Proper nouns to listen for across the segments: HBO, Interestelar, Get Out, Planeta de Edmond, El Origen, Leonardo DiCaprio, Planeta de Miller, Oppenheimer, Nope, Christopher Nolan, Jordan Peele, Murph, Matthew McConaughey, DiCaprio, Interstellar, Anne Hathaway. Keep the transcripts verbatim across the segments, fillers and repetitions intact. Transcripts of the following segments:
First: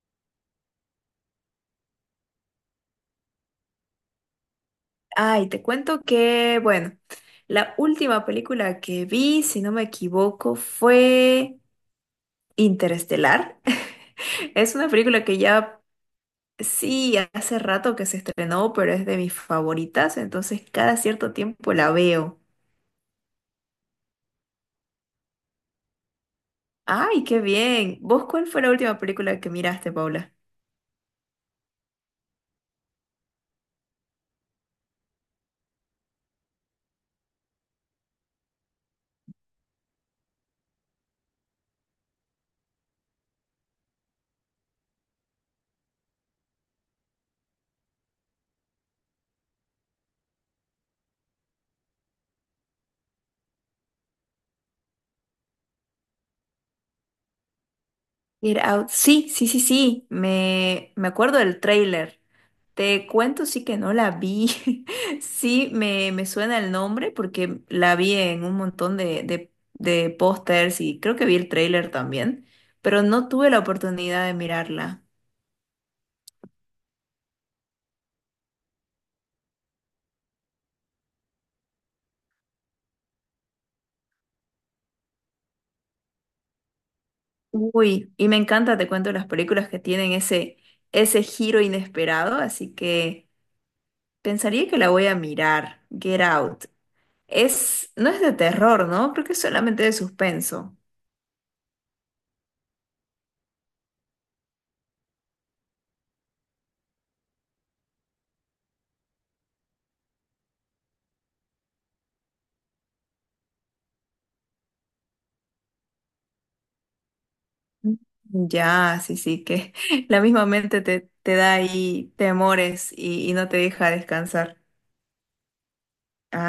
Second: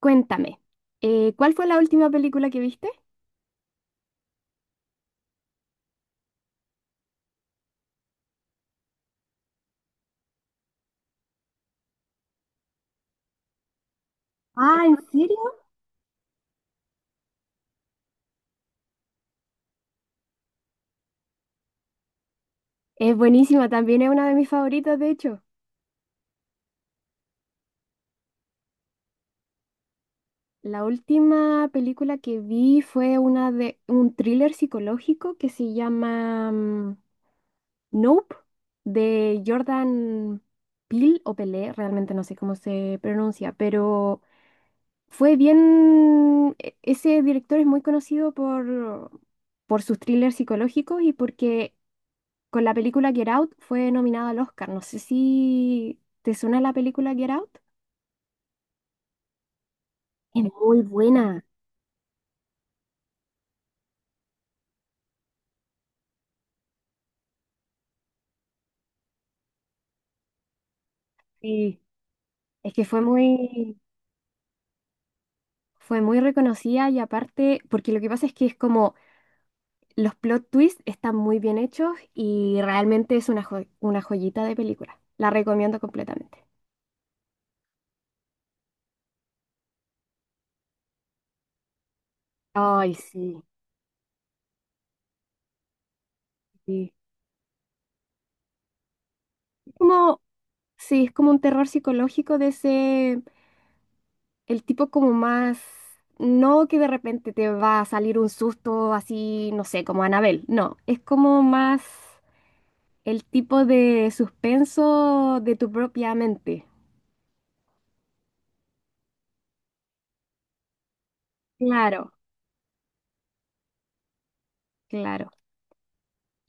Cuéntame, eh, ¿cuál fue la última película que viste? Ay, te cuento que, bueno, la última película que vi, si no me equivoco, fue Interestelar. Es Ah, una ¿en película que serio? ya, sí, hace rato que se estrenó, pero es de mis favoritas, entonces cada cierto tiempo la veo. Es buenísima, también es una de mis favoritas, de hecho. Ay, qué bien. ¿Vos cuál fue la última película que miraste, Paula? La última película que vi fue una de un thriller psicológico que se llama mm, Nope, de Jordan Peele o Pelé, realmente no sé cómo se pronuncia, pero fue bien. e- Ese director es muy conocido por, por sus thrillers psicológicos y porque con la película Get Out fue nominada al Oscar. No sé si te suena la película Get Out. Get Out. Sí, sí, sí, sí. Es muy Me, me acuerdo buena. del tráiler. Te cuento, sí que no la vi. Sí, me, me suena el nombre porque la vi en un montón de, de, de pósters y creo que vi el Sí. tráiler también, Es que fue pero no tuve la muy, oportunidad de mirarla. fue muy reconocida y aparte, porque lo que pasa es que es como los plot twists están muy bien hechos y realmente es una, jo- una joyita de película. La recomiendo completamente. Uy, y me encanta, te cuento, las películas que tienen ese, ese giro inesperado, así Ay, que sí, pensaría que la voy a mirar. Get Out. sí. Es, no es de terror, ¿no? Creo que es solamente de Como, suspenso. sí, es como un terror psicológico de ese. El tipo como más, no que de repente te va a salir un susto así, no sé, como Anabel, no, es como más el tipo de suspenso de tu propia mente. Ya, sí, sí, que la misma mente te, te da ahí Claro. temores y, y no te deja descansar. Claro.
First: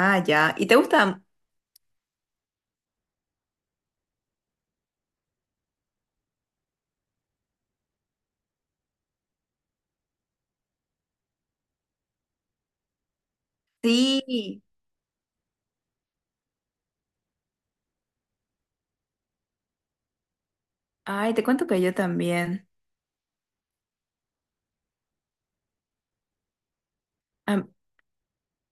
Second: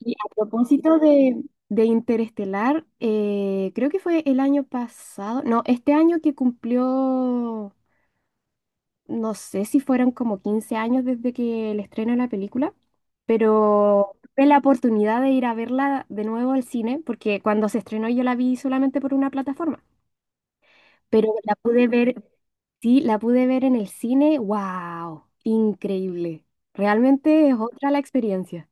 Y a ya. ¿Y te propósito gusta? de, De Interestelar, eh, creo que fue el año pasado, no, este año que cumplió, no sé si fueron como quince años desde que el estreno de la película, pero tuve la Sí. oportunidad de ir a verla de nuevo al cine, porque cuando se estrenó yo la vi solamente por una plataforma, pero Ay, te la cuento que pude yo ver, también. sí, la pude ver en el cine, wow, increíble. Realmente es Am- otra la experiencia.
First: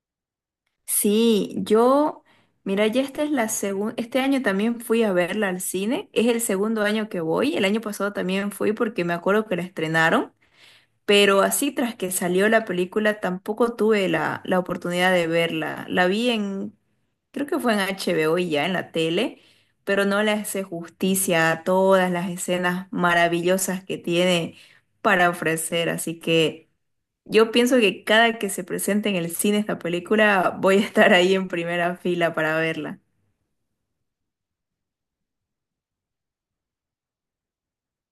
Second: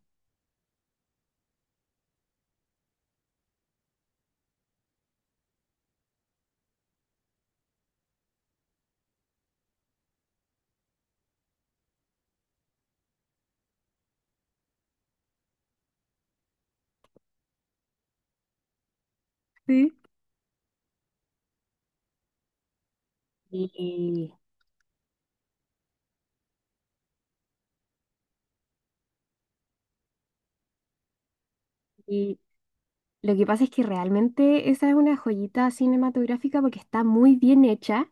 sí, yo, mira, ya esta es la segunda, este año también fui a verla al cine, es el segundo año que voy, el año pasado también fui porque me acuerdo que la estrenaron. Pero así tras que salió la película tampoco tuve la, la oportunidad de verla. La vi en, creo que fue en H B O y ya en la tele, Sí. pero no le hace justicia a todas las escenas maravillosas que Y, tiene para ofrecer. Así que yo pienso que cada que se presente en el cine esta película voy a estar ahí en primera fila y para verla. lo que pasa es que realmente esa es una joyita cinematográfica porque está muy bien hecha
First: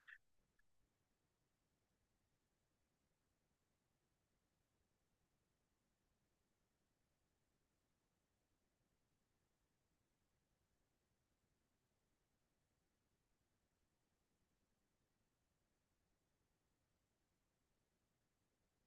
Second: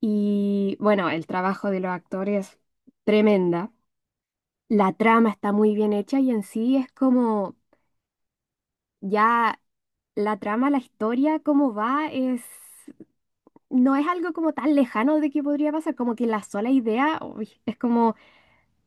y bueno, el trabajo de los actores tremenda. La trama está muy bien hecha y en sí es como ya la trama, la historia, cómo va, es, no es algo como tan lejano de que podría pasar, como que la sola idea uy, es como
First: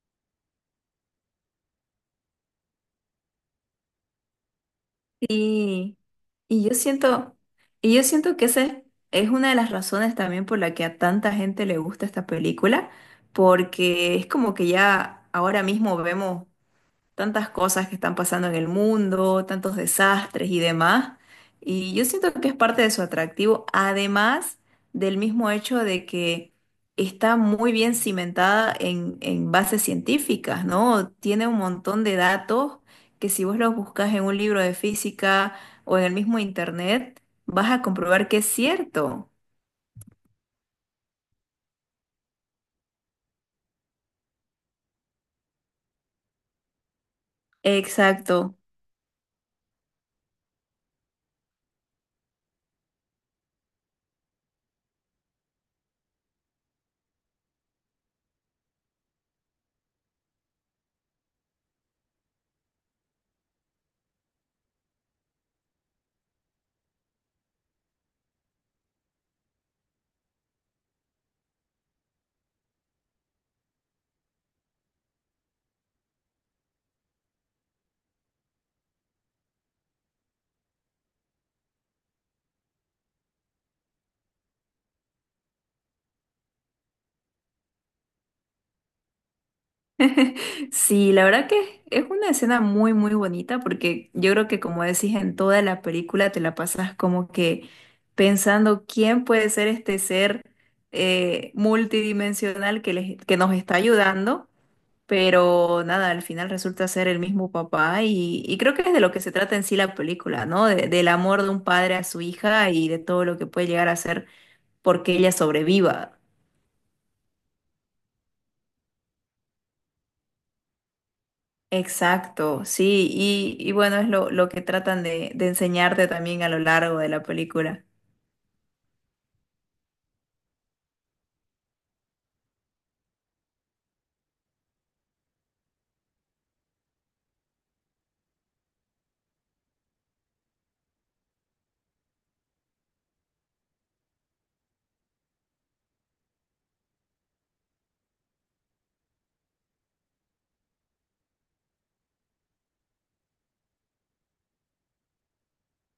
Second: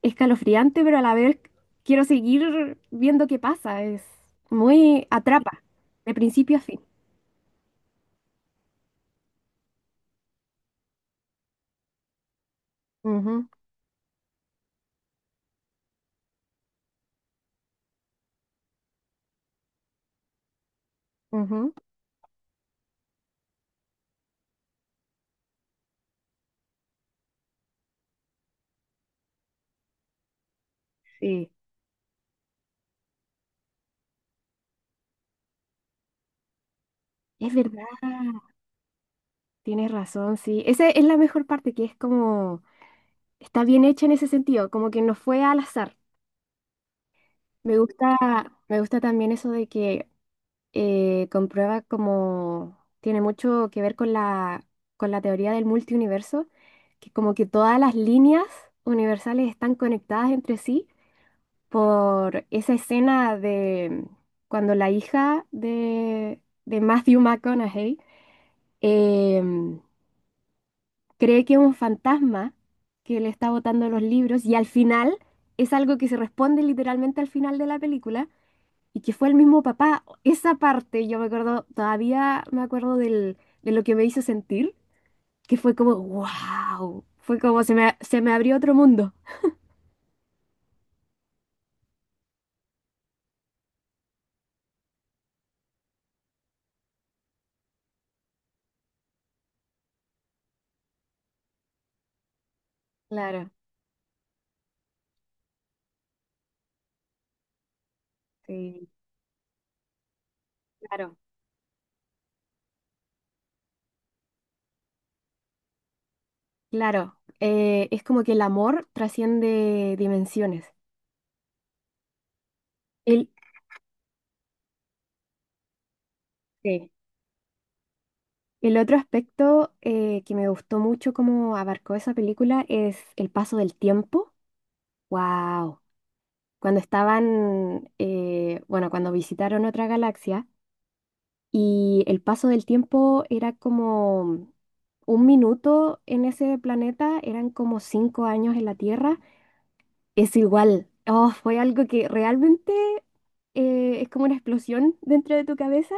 escalofriante, pero a la vez quiero seguir viendo qué pasa, es muy atrapa, Sí, de principio a y yo fin. siento, y yo siento que esa es es una de las razones también por la que a tanta gente le gusta esta película, porque es como que ya ahora mismo vemos tantas cosas que están pasando en el mundo, tantos desastres y demás. Ujú, ujú, Y yo siento que es parte de su atractivo, además del mismo hecho de que está muy bien cimentada en, en bases científicas, ¿no? Tiene sí, un montón de datos que si vos los buscas en un libro de física o en el mismo internet, es vas a verdad, comprobar que es cierto. tienes razón, sí. Esa es la mejor parte, que es como está bien hecha en ese sentido, como que no fue al azar. Me gusta, Exacto. me gusta también eso de que eh, comprueba como tiene mucho que ver con la, con la, teoría del multiuniverso, que como que todas las líneas universales están conectadas entre sí por esa escena de cuando la hija de, de Matthew McConaughey, em, cree que es un fantasma que le está botando los libros y al final es algo que se responde literalmente al final de la película y que fue el mismo papá. Esa parte, yo me acuerdo, todavía me acuerdo del, de lo que me hizo sentir, que fue como wow, fue como se me, se me abrió otro mundo. Sí, la verdad que es una escena muy, muy bonita porque yo creo que como decís en toda la película te la pasas como que pensando quién puede ser este ser eh, multidimensional que, les- que Claro, nos está ayudando, pero nada, al final resulta ser el mismo papá y, y creo que sí, es de lo que se trata en sí la película, ¿no? De- del claro, amor de un padre a su hija y de todo lo que puede llegar a ser porque ella sobreviva. claro. Eh, es como que el amor trasciende dimensiones. Exacto, sí, El, y, y bueno, es lo, lo que tratan de, de enseñarte también a lo sí. largo de la película. El otro aspecto eh, que me gustó mucho como abarcó esa película es el paso del tiempo. Wow. Cuando estaban, eh, bueno, cuando visitaron otra galaxia, y el paso del tiempo era como un minuto en ese planeta, eran como cinco años en la Tierra. Es igual. Oh, fue algo que realmente, eh, es como una explosión dentro de tu cabeza.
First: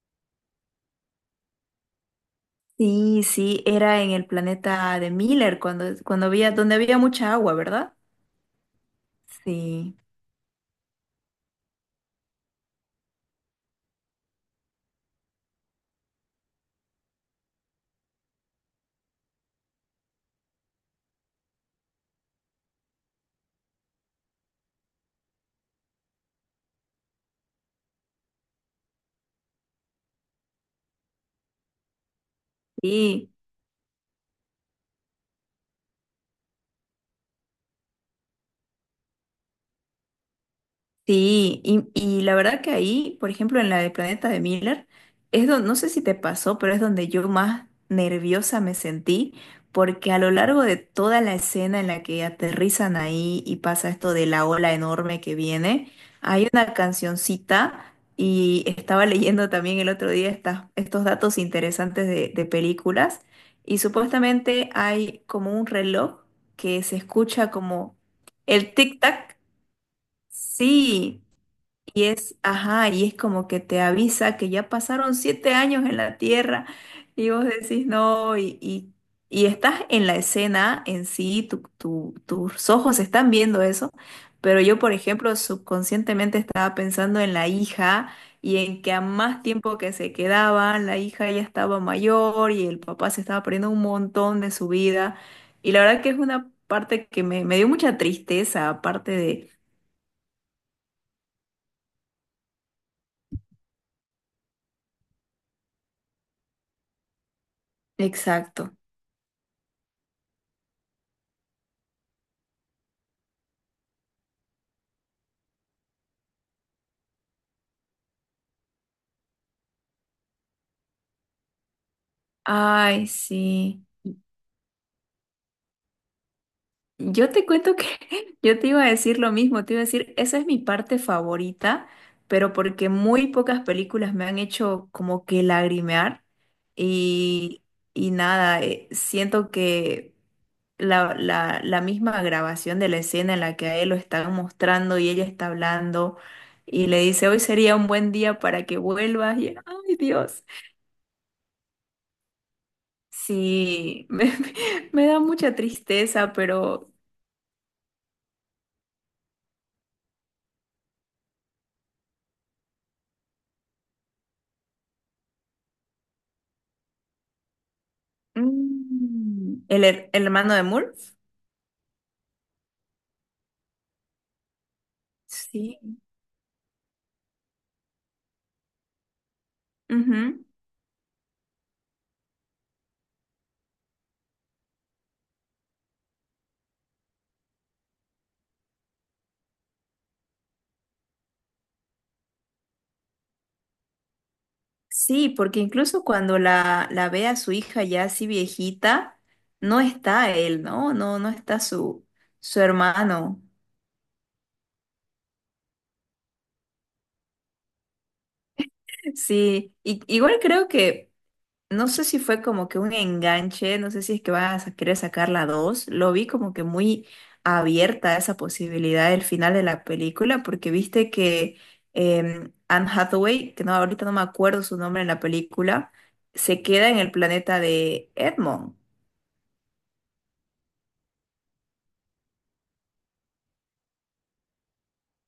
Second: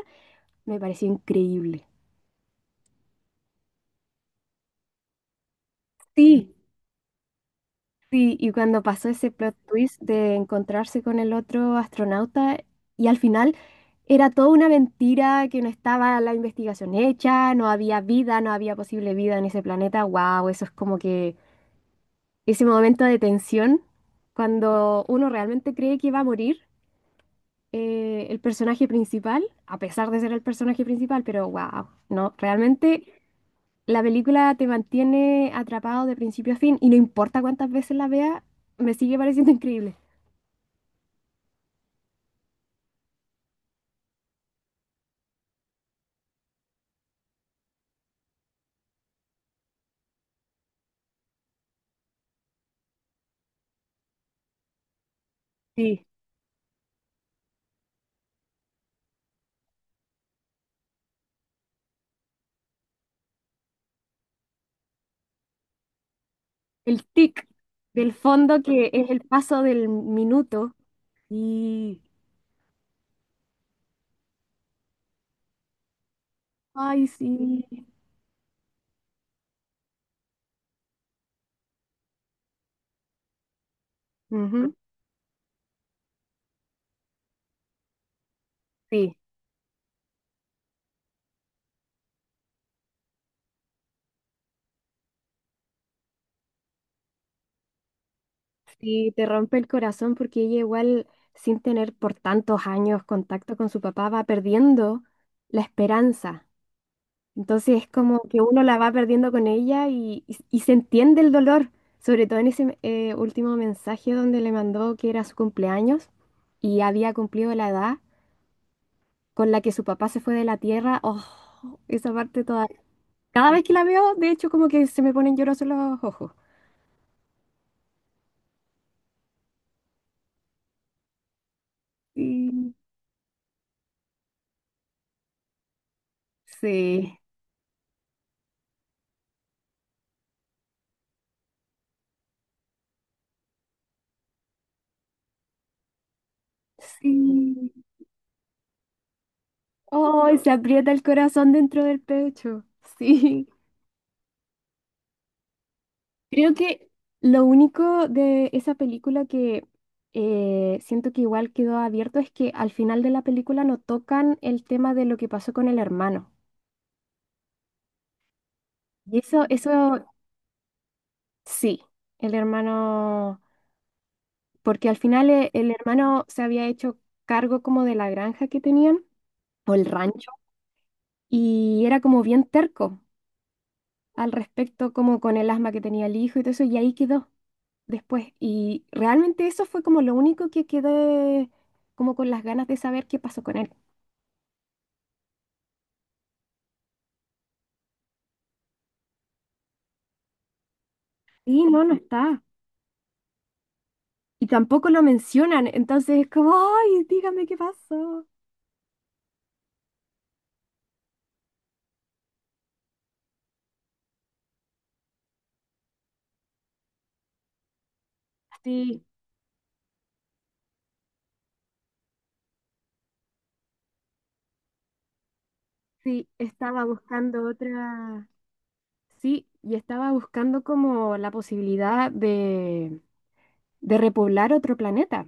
Me pareció increíble. Sí, sí, era en el planeta de Miller, cuando, cuando había, Sí. donde había mucha agua, ¿verdad? Sí, y cuando pasó ese plot Sí, twist de encontrarse con el otro astronauta y al final era toda una mentira, que no estaba la investigación hecha, no había vida, no había posible vida en ese planeta, wow, eso es como que ese momento de tensión, cuando uno realmente cree que va a morir, eh, el personaje principal, a pesar de ser el personaje principal, pero wow, no, realmente sí. la película te mantiene atrapado de principio a fin y no importa cuántas veces la vea, me sigue pareciendo increíble. Sí, y, y la verdad que ahí, por ejemplo, en la de Planeta de Miller, es donde, no sé si te pasó, pero es donde yo más nerviosa me sentí, porque a lo largo de toda la escena en la que aterrizan ahí y pasa esto de la ola enorme que viene, Sí, hay una cancioncita y estaba leyendo también el otro día estas- estos datos interesantes de, de películas y supuestamente hay como un reloj que se el tic escucha como del fondo el que es el tic-tac. paso del minuto. Sí, Y y es, ajá, y es como que te avisa que ya pasaron siete años en la Tierra ay, y vos sí. decís no, y, y, y estás en la escena en sí, tu- tu- tus ojos están viendo eso, pero Ujú. yo, por ejemplo, subconscientemente estaba pensando en la hija y en que a Sí. más tiempo que se quedaban, la hija ya estaba mayor y el papá se estaba perdiendo un montón de su vida. Y la verdad que es una parte que me, me dio mucha tristeza, aparte Sí, te de... rompe el corazón porque ella igual, sin tener por tantos años contacto con su papá, va perdiendo la esperanza. Entonces es como que uno Exacto. la va perdiendo con ella y, y- y se entiende el dolor, sobre todo en ese eh, último mensaje donde le mandó que era su cumpleaños y había cumplido la edad con la que su papá se fue de la tierra. Oh, esa parte toda. Ay, Cada vez que sí. la veo, de hecho, como que se me ponen llorosos los ojos. Yo te cuento que yo te iba a decir lo mismo, te iba a decir, esa es mi parte favorita, pero Sí, porque muy pocas películas me han hecho como que lagrimear sí. y, y nada, eh, siento que la, la, la misma grabación de la escena en la que a él lo están mostrando y ella está hablando y le dice, hoy Sí. sería un buen día para que vuelvas y, ay, Ay, Dios. se aprieta el corazón dentro del pecho. Sí. Sí, me, me da mucha tristeza, Creo que pero... lo único de esa película que eh, siento que igual quedó abierto es que al final de la película no tocan el tema de lo que pasó con el hermano. Y eso, Mm, ¿el, eso her- el hermano de Murph? sí, el hermano, porque al final, eh, el Sí. hermano se había hecho cargo como de la granja que tenían, o el rancho, Ujú. y era como bien terco al respecto, como con el asma que tenía el hijo y todo eso, y ahí quedó después. Y realmente eso fue como lo único que quedé como con las ganas de saber qué pasó con él. Sí, porque incluso cuando la, la ve a su hija ya así viejita, no está él, ¿no? No, no está Sí, no, no su, está. su hermano. Y tampoco lo mencionan, entonces es como, ay, dígame qué pasó. Sí, y, igual creo que no sé si fue como que un enganche, no sé si es que vas a querer sacar la dos. Lo vi como que muy abierta a esa Sí, posibilidad del final de la película, porque viste que em, Anne Hathaway, que no, ahorita no me acuerdo su nombre en la película, sí, se estaba queda en el buscando planeta de otra, Edmond. sí, y estaba buscando como la posibilidad de, de repoblar otro planeta.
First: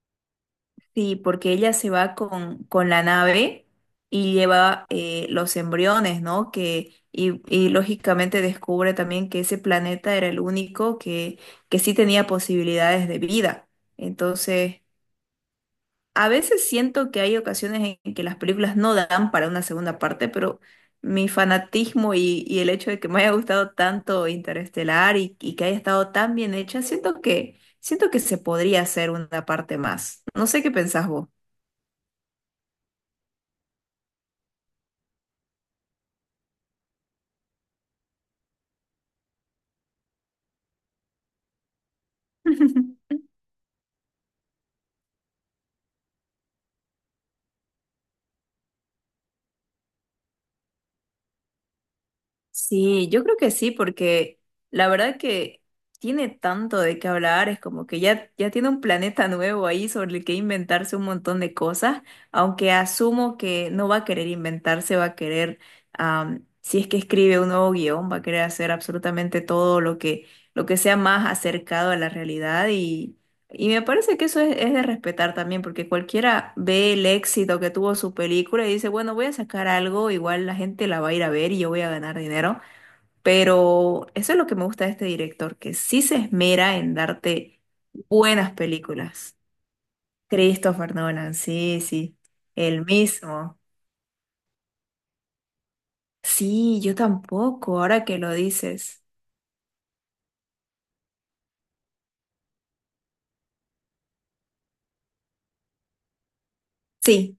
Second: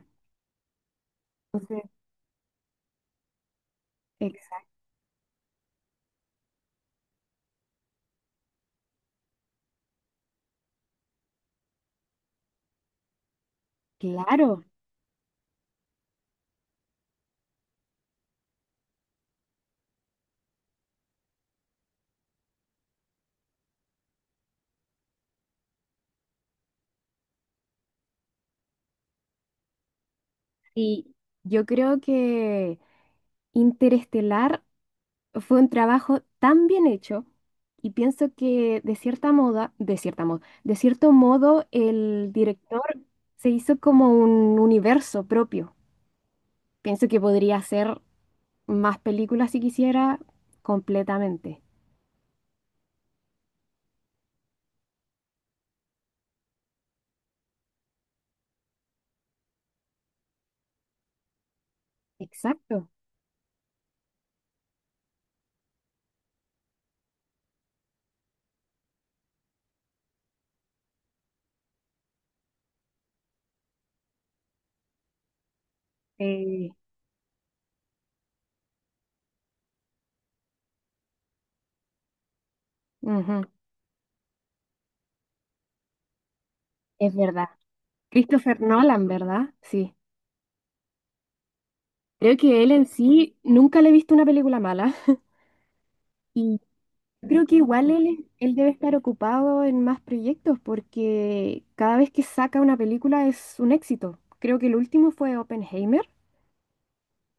Sí, porque ella Entonces, se va con, con la nave y exacto, lleva eh, los embriones, ¿no? Que, y, y lógicamente descubre también que ese planeta era el único que, que sí tenía posibilidades de vida. claro. Entonces, a veces siento que hay ocasiones en que las películas no dan para una segunda parte, pero mi fanatismo y, y el hecho de que me haya gustado tanto Interestelar y, y que haya estado tan bien hecha, siento que, siento que se podría hacer una parte más. No sé qué pensás Y vos. yo creo que Interestelar fue un trabajo tan bien hecho y pienso que de cierta moda, de cierta moda, de cierto modo el director se hizo como un universo propio. Pienso que podría hacer más películas si quisiera completamente. Sí, yo creo que sí, porque la verdad que tiene tanto de qué hablar, es como que ya, ya tiene un planeta nuevo ahí sobre el que inventarse un montón de cosas, aunque Exacto. asumo que no va a querer inventarse, va a querer, am, si es que escribe un nuevo guión, va a querer hacer absolutamente todo lo que, lo que sea más acercado a la realidad. Y me parece que eso es, es de respetar también, porque cualquiera Eh, ve el éxito que tuvo su película y dice, bueno, voy a sacar algo, igual la gente la va a ir a ver y yo voy a ganar dinero. Ujú, Pero eso es lo que me gusta de este director, que sí se esmera en es verdad. darte buenas Christopher Nolan, películas. ¿verdad? Sí. Christopher Nolan, sí, sí, Creo que él el en sí mismo. nunca le he visto una película mala. Sí, yo Yo creo que tampoco, igual ahora que él, lo él debe estar dices. ocupado en más proyectos porque cada vez que saca una película es un éxito. Creo que el último fue Oppenheimer. Sí.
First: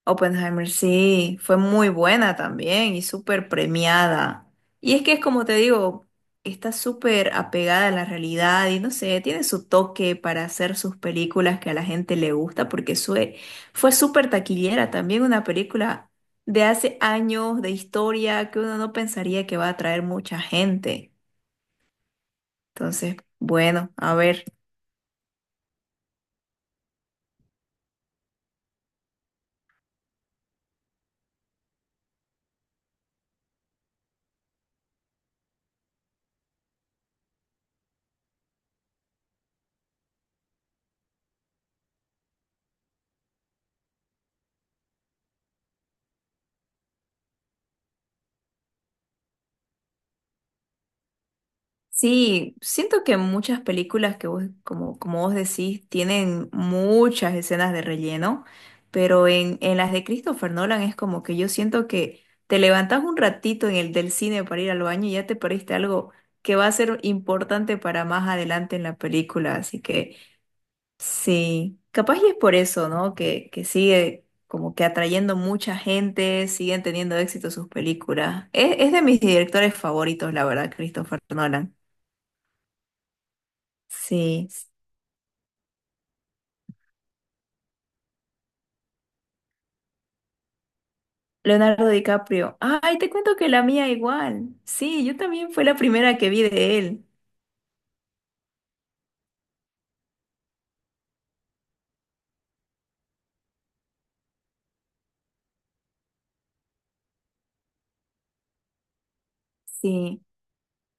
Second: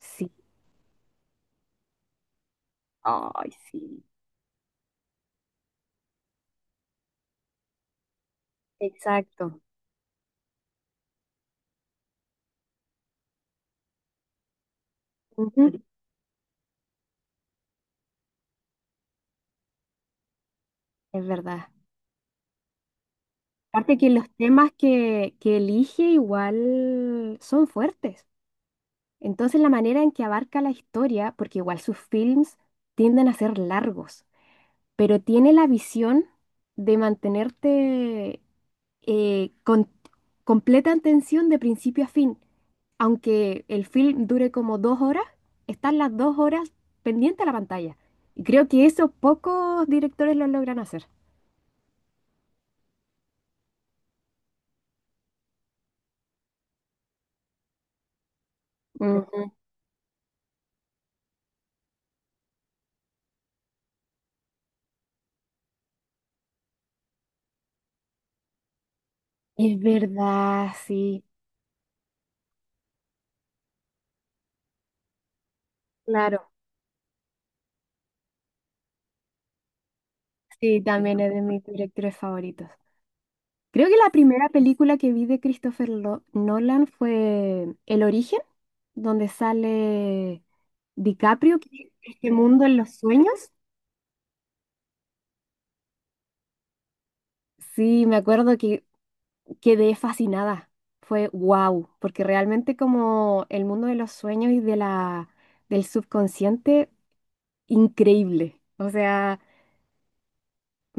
Sí. Oppenheimer, sí, fue muy buena también y súper Ay, sí. premiada. Y es que es como te digo, está súper apegada a la realidad y no sé, tiene Exacto. su toque para hacer sus películas que a la gente le gusta porque sue- fue súper taquillera también una Ujú, película de hace años de historia que uno no pensaría que va a atraer mucha gente. es verdad. Entonces, bueno, Aparte que a los ver. temas que, que elige igual son fuertes. Entonces la manera en que abarca la historia, porque igual sus films tienden a ser largos, pero tiene la visión de mantenerte, eh, con completa atención de principio a fin. Aunque el film dure como dos horas, están las dos horas pendiente a la pantalla. Y creo que eso pocos directores lo logran hacer. Sí, siento que muchas películas que vos, como, como vos decís, tienen muchas escenas de relleno, pero Ujú. en, en las de Christopher Nolan es como que yo siento que te levantás un ratito en el del cine para ir al baño y ya te perdiste algo que va a ser importante para más adelante en la película, Es así que verdad, sí, sí, capaz y es por eso, ¿no? Que, que sigue como que atrayendo mucha gente, claro. siguen teniendo éxito sus películas. Es, es de mis directores favoritos, la verdad, Sí, también Christopher es de mis Nolan. directores favoritos. Creo que la primera Sí, película que vi de Christopher Lo- Nolan fue El Origen, donde sale DiCaprio, que- Leonardo es este DiCaprio. mundo en los Ay, te cuento que sueños. la mía igual. Sí, yo también fue la primera que vi de él. Sí, me acuerdo que quedé fascinada. Fue wow, porque realmente como el mundo de los sueños y de la, del subconsciente, increíble. O sea, Sí,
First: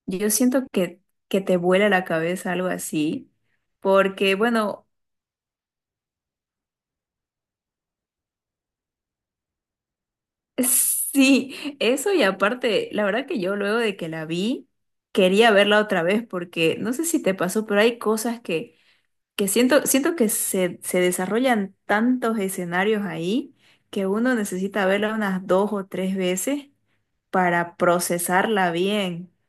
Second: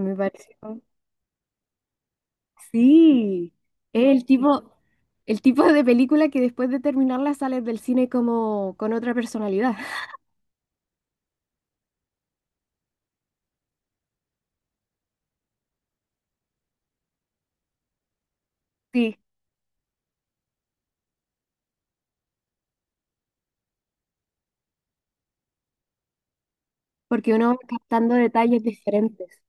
me yo siento pareció. que, que te vuela la cabeza algo así, Sí, es el porque tipo, bueno, el tipo de película que después de terminarla sales del cine como con otra personalidad. sí, eso y aparte, la verdad que yo luego de que la vi, quería verla otra vez, porque no sé si te pasó, pero hay cosas que Sí, que siento, siento que se, se desarrollan tantos escenarios ahí que uno necesita verla unas dos o tres veces porque uno va para captando detalles procesarla bien. diferentes,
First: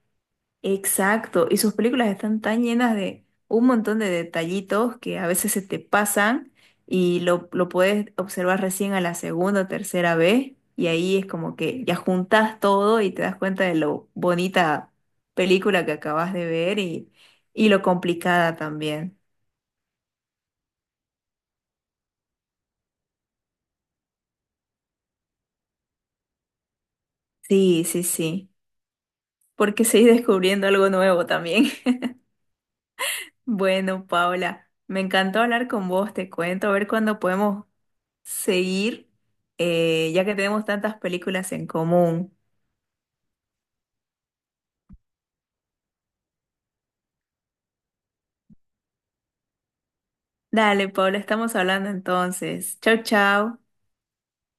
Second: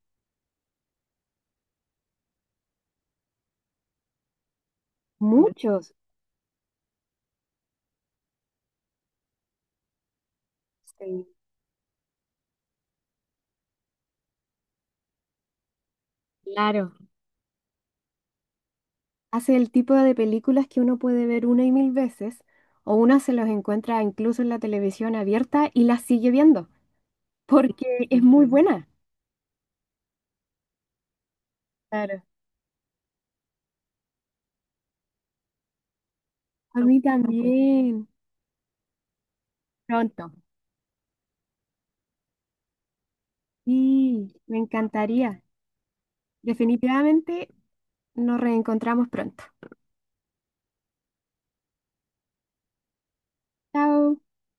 Exacto. Y sus películas están tan llenas de un montón de detallitos que a veces se te muchos. pasan y lo, lo puedes observar recién a la segunda o tercera vez. Y ahí Sí. es como que ya juntas todo y te das cuenta de lo bonita película que acabas de ver Claro. y, y lo complicada también. Hace el tipo de películas que uno puede ver una y mil veces, o una se los encuentra incluso en la televisión abierta y las sigue viendo, Sí, sí, porque es muy sí, buena. porque seguí descubriendo algo nuevo también. Claro. Bueno, Paula, me encantó hablar con vos, te cuento, a A ver mí cuándo podemos también, seguir, eh, ya pronto. que tenemos tantas películas en común. Sí, me encantaría. Definitivamente nos reencontramos pronto. Dale, Paula, estamos hablando entonces. Chau, chau. Chao.